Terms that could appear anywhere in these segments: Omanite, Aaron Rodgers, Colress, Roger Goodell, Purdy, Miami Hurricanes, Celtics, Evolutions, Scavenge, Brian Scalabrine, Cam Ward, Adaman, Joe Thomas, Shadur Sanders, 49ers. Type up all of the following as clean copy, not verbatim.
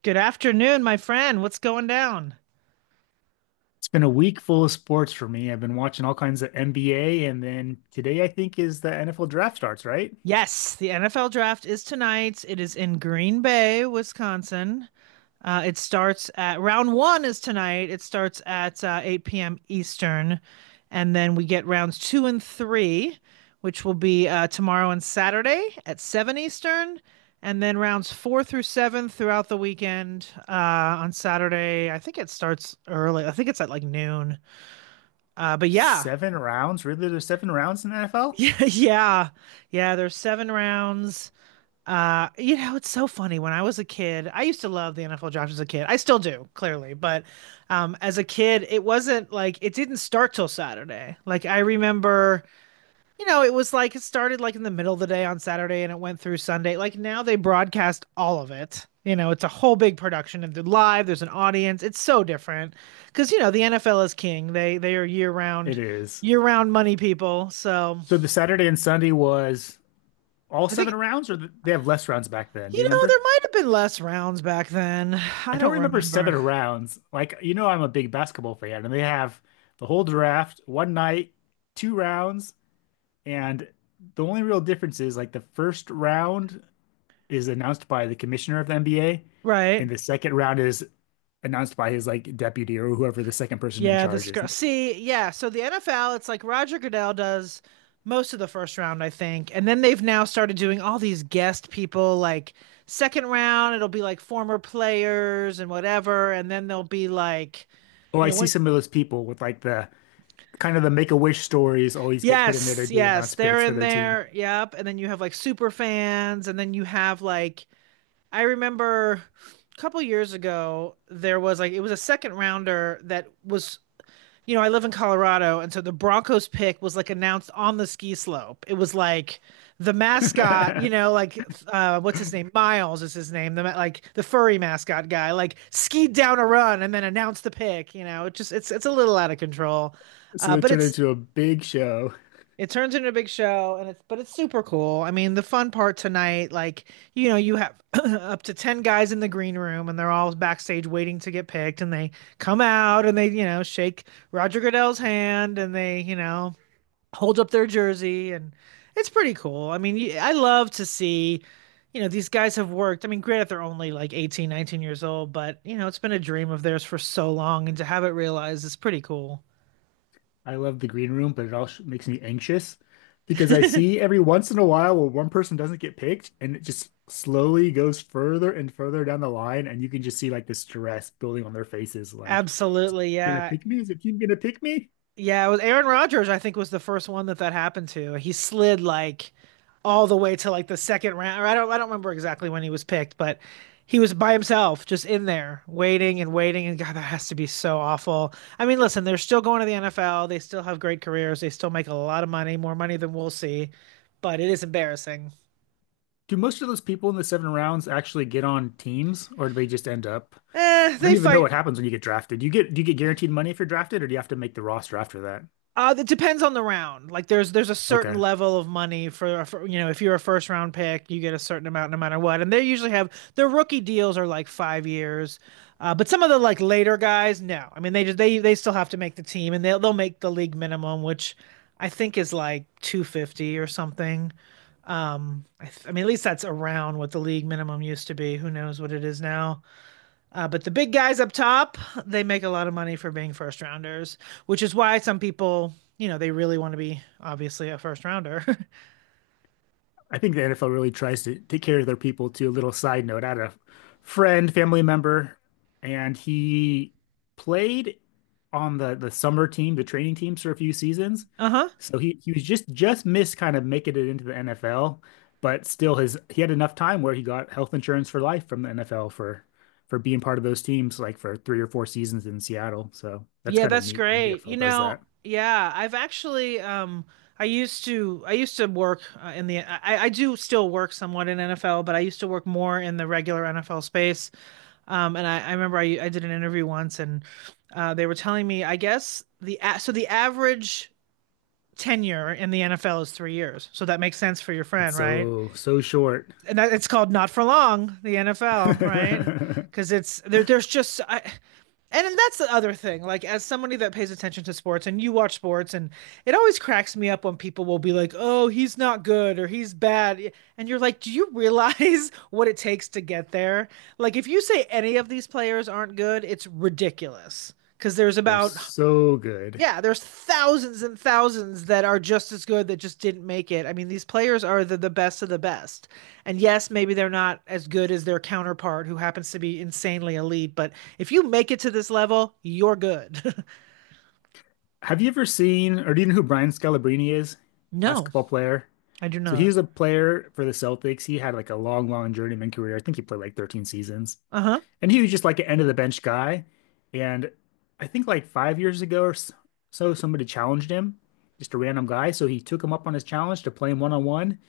Good afternoon, my friend. What's going down? It's been a week full of sports for me. I've been watching all kinds of NBA, and then today I think is the NFL draft starts, right? Yes, the NFL draft is tonight. It is in Green Bay, Wisconsin. It starts at round one is tonight. It starts at 8 p.m. Eastern, and then we get rounds two and three, which will be tomorrow and Saturday at 7 Eastern, and then rounds four through seven throughout the weekend. On Saturday, I think it starts early. I think it's at like noon. But yeah. Seven rounds? Really? There's seven rounds in the NFL? Yeah, yeah, yeah. There's seven rounds. It's so funny. When I was a kid, I used to love the NFL draft as a kid. I still do, clearly, but as a kid, it wasn't like it didn't start till Saturday. Like I remember, you know, it was like it started like in the middle of the day on Saturday and it went through Sunday. Like now they broadcast all of it. You know, it's a whole big production and they're live. There's an audience. It's so different because you know the NFL is king. They are It is. year round money people. So. So the Saturday and Sunday was all I seven think rounds, or they have less rounds back then? Do you you know, remember? there might have been less rounds back then. I I don't don't remember seven remember. rounds. Like, you know, I'm a big basketball fan, and they have the whole draft, one night, two rounds, and the only real difference is like the first round is announced by the commissioner of the NBA, Right? and the second round is announced by his like deputy or whoever the second person in Yeah, charge this is. girl. See, yeah. So the NFL, it's like Roger Goodell does most of the first round, I think. And then they've now started doing all these guest people, like second round, it'll be like former players and whatever. And then they'll be like, Oh, you I know, see when. some of those people with like the kind of the Make-A-Wish stories always get put in there to Yes, do yes, announce they're picks for in their team. there. Yep. And then you have like super fans, and then you have like I remember a couple years ago, there was like, it was a second rounder that was, you know, I live in Colorado. And so the Broncos pick was like announced on the ski slope. It was like the mascot, you know, like, what's his name? Miles is his name. The, like the furry mascot guy, like skied down a run and then announced the pick, you know, it's a little out of control. So Uh, they but turn it's, into a big show. it turns into a big show and it's super cool. I mean, the fun part tonight, like, you know, you have up to 10 guys in the green room and they're all backstage waiting to get picked and they come out and they, you know, shake Roger Goodell's hand and they, you know, hold up their jersey and it's pretty cool. I mean, you- I love to see, you know, these guys have worked. I mean, granted they're only like 18, 19 years old, but you know, it's been a dream of theirs for so long and to have it realized is pretty cool. I love the green room, but it also makes me anxious because I see every once in a while where one person doesn't get picked and it just slowly goes further and further down the line. And you can just see like the stress building on their faces. Like, is it Absolutely, gonna yeah. pick me? Is the team gonna pick me? Yeah, it was Aaron Rodgers, I think, was the first one that happened to. He slid like all the way to like the second round. Or I don't remember exactly when he was picked, but he was by himself, just in there, waiting and waiting. And God, that has to be so awful. I mean, listen, they're still going to the NFL. They still have great careers. They still make a lot of money, more money than we'll see, but it is embarrassing. Do most of those people in the seven rounds actually get on teams or do they just end up? Eh, I they don't even know fight. what happens when you get drafted. Do you get guaranteed money if you're drafted or do you have to make the roster after that? It depends on the round. Like there's a certain Okay. level of money for you know if you're a first round pick, you get a certain amount no matter what. And they usually have their rookie deals are like 5 years, but some of the like later guys, no. I mean they just they still have to make the team and they'll make the league minimum, which I think is like 250 or something. I mean at least that's around what the league minimum used to be. Who knows what it is now? But the big guys up top, they make a lot of money for being first rounders, which is why some people, you know, they really want to be obviously a first rounder. I think the NFL really tries to take care of their people too. A little side note, I had a friend, family member, and he played on the summer team, the training teams for a few seasons. uh huh. So he was just missed kind of making it into the NFL, but still his he had enough time where he got health insurance for life from the NFL for being part of those teams, like for three or four seasons in Seattle. So that's Yeah, kind of that's neat. great. NFL You does know, that. yeah, I've actually, I used to work in I do still work somewhat in NFL, but I used to work more in the regular NFL space. I remember I did an interview once and they were telling me, I guess so the average tenure in the NFL is 3 years. So that makes sense for your It's friend, right? so so short. And that, it's called not for long, the NFL, right? Because it's there. And then that's the other thing. Like as somebody that pays attention to sports, and you watch sports, and it always cracks me up when people will be like, "Oh, he's not good" or "He's bad," and you're like, "Do you realize what it takes to get there?" Like if you say any of these players aren't good, it's ridiculous because there's They're about so good. yeah, there's thousands and thousands that are just as good that just didn't make it. I mean, these players are the best of the best. And yes, maybe they're not as good as their counterpart who happens to be insanely elite, but if you make it to this level, you're good. Have you ever seen, or do you know who Brian Scalabrine is? no, Basketball player. I do So not. he's a player for the Celtics. He had like a long, long journeyman career. I think he played like 13 seasons. Uh-huh. And he was just like an end of the bench guy. And I think like 5 years ago or so, somebody challenged him, just a random guy. So he took him up on his challenge to play him one on one.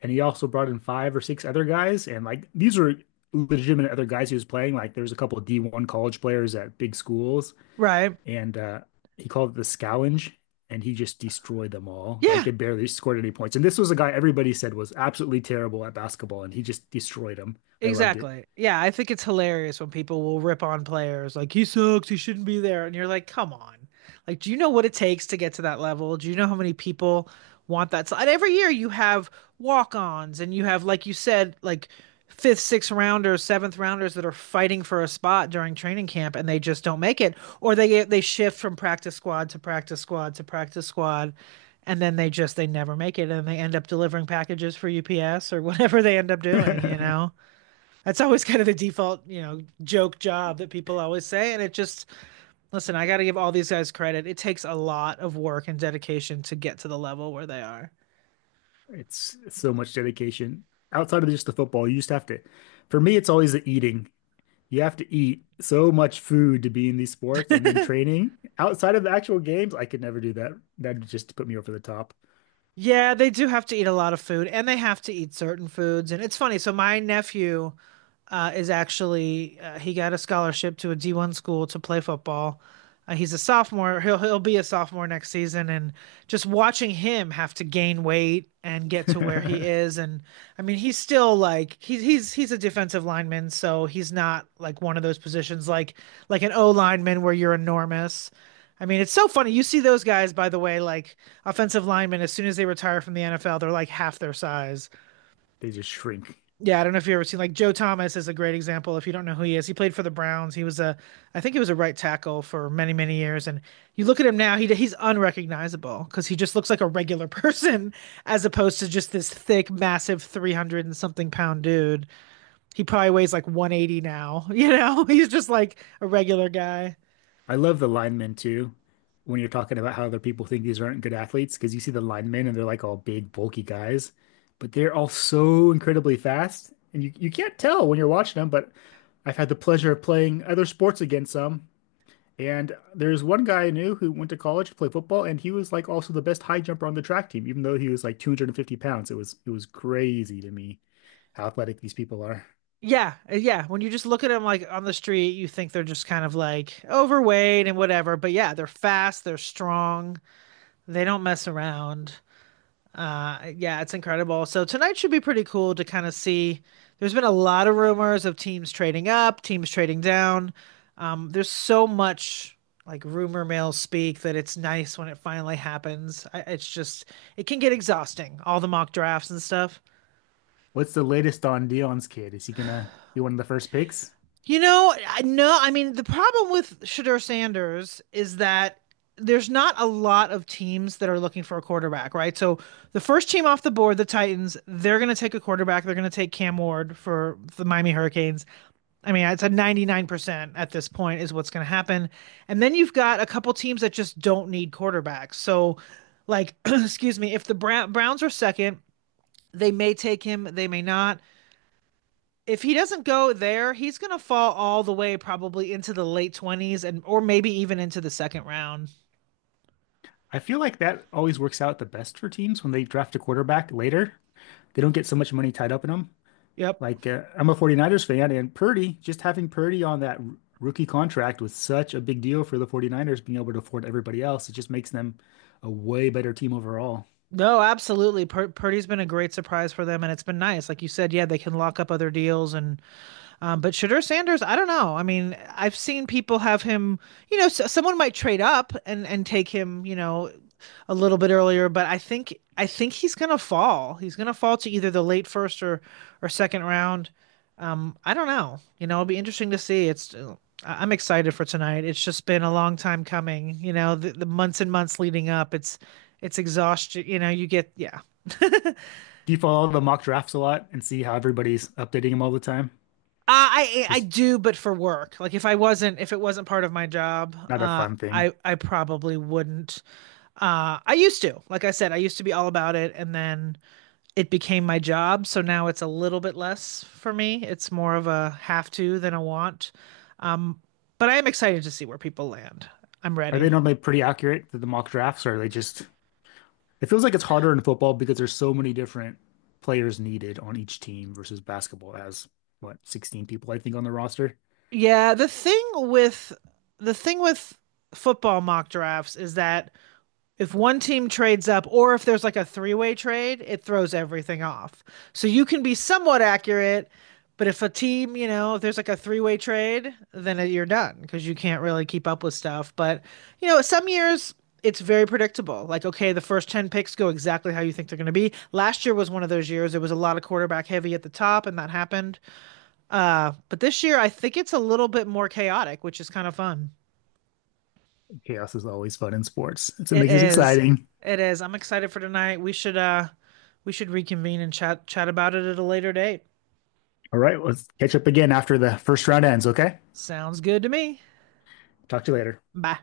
And he also brought in five or six other guys. And like these were legitimate other guys he was playing. Like there was a couple of D1 college players at big schools Right. and he called it the Scavenge, and he just destroyed them all. Like Yeah. they barely scored any points. And this was a guy everybody said was absolutely terrible at basketball, and he just destroyed them. I loved it. Exactly. Yeah, I think it's hilarious when people will rip on players like he sucks, he shouldn't be there, and you're like, come on. Like, do you know what it takes to get to that level? Do you know how many people want that? So, and every year you have walk-ons and you have, like you said, like fifth, sixth rounders, seventh rounders that are fighting for a spot during training camp and they just don't make it, or they shift from practice squad to practice squad to practice squad. And then they never make it and they end up delivering packages for UPS or whatever they end up doing, you know? That's always kind of the default, you know, joke job that people always say. And it just, listen, I got to give all these guys credit. It takes a lot of work and dedication to get to the level where they are. It's so much dedication. Outside of just the football, you just have to. For me, it's always the eating. You have to eat so much food to be in these sports, and then training outside of the actual games. I could never do that. That just put me over the top. Yeah, they do have to eat a lot of food and they have to eat certain foods. And it's funny. So, my nephew is actually he got a scholarship to a D1 school to play football. He's a sophomore. He'll be a sophomore next season, and just watching him have to gain weight and get to where he is, and I mean he's still like he's a defensive lineman, so he's not like one of those positions like an O lineman where you're enormous. I mean, it's so funny. You see those guys, by the way, like offensive linemen, as soon as they retire from the NFL, they're like half their size. They just shrink. Yeah, I don't know if you've ever seen like Joe Thomas is a great example. If you don't know who he is, he played for the Browns. I think he was a right tackle for many many years. And you look at him now, he's unrecognizable because he just looks like a regular person as opposed to just this thick, massive, 300 and something pound dude. He probably weighs like 180 now. You know, he's just like a regular guy. I love the linemen too. When you're talking about how other people think these aren't good athletes, because you see the linemen and they're like all big, bulky guys, but they're all so incredibly fast, and you can't tell when you're watching them. But I've had the pleasure of playing other sports against some, and there's one guy I knew who went to college to play football, and he was like also the best high jumper on the track team, even though he was like 250 pounds. It was crazy to me how athletic these people are. Yeah. When you just look at them like on the street, you think they're just kind of like overweight and whatever. But yeah, they're fast, they're strong, they don't mess around. Yeah, it's incredible. So tonight should be pretty cool to kind of see. There's been a lot of rumors of teams trading up, teams trading down. There's so much like rumor mill speak that it's nice when it finally happens. It's just it can get exhausting, all the mock drafts and stuff. What's the latest on Dion's kid? Is he gonna be one of the first picks? No, I mean, the problem with Shadur Sanders is that there's not a lot of teams that are looking for a quarterback, right? So the first team off the board, the Titans, they're going to take a quarterback. They're going to take Cam Ward for the Miami Hurricanes. I mean, it's a 99% at this point is what's going to happen. And then you've got a couple teams that just don't need quarterbacks. So, like, excuse me, if the Browns are second, they may take him, they may not if he doesn't go there, he's gonna fall all the way probably into the late 20s and or maybe even into the second round. I feel like that always works out the best for teams when they draft a quarterback later. They don't get so much money tied up in them. Yep. Like, I'm a 49ers fan, and Purdy, just having Purdy on that rookie contract was such a big deal for the 49ers being able to afford everybody else. It just makes them a way better team overall. No, absolutely. Purdy's been a great surprise for them, and it's been nice. Like you said, yeah, they can lock up other deals and but Shadur Sanders, I don't know. I mean, I've seen people have him, you know, s someone might trade up and take him, you know, a little bit earlier, but I think he's gonna fall. He's gonna fall to either the late first or second round. I don't know. You know, it'll be interesting to see. It's I'm excited for tonight. It's just been a long time coming. You know, the months and months leading up. It's exhaustion. You know, you get yeah. Do you follow the mock drafts a lot and see how everybody's updating them all the time? I Just do, but for work. Like if I wasn't, if it wasn't part of my job, not a fun thing. I probably wouldn't. I used to, like I said, I used to be all about it, and then it became my job. So now it's a little bit less for me. It's more of a have to than a want. Um, but I am excited to see where people land. I'm Are they ready. normally pretty accurate to the mock drafts, or are they just— it feels like it's harder in football because there's so many different players needed on each team versus basketball as what, 16 people, I think, on the roster. Yeah, the thing with football mock drafts is that if one team trades up or if there's like a three-way trade, it throws everything off. So you can be somewhat accurate, but if a team, you know, if there's like a three-way trade, then you're done because you can't really keep up with stuff. But, you know, some years it's very predictable. Like, okay, the first 10 picks go exactly how you think they're going to be. Last year was one of those years. It was a lot of quarterback heavy at the top, and that happened. But this year, I think it's a little bit more chaotic, which is kind of fun. Chaos is always fun in sports. It's what It makes it is. exciting. It is. I'm excited for tonight. We should reconvene and chat about it at a later date. All right, let's catch up again after the first round ends, okay? Sounds good to me. Talk to you later. Bye.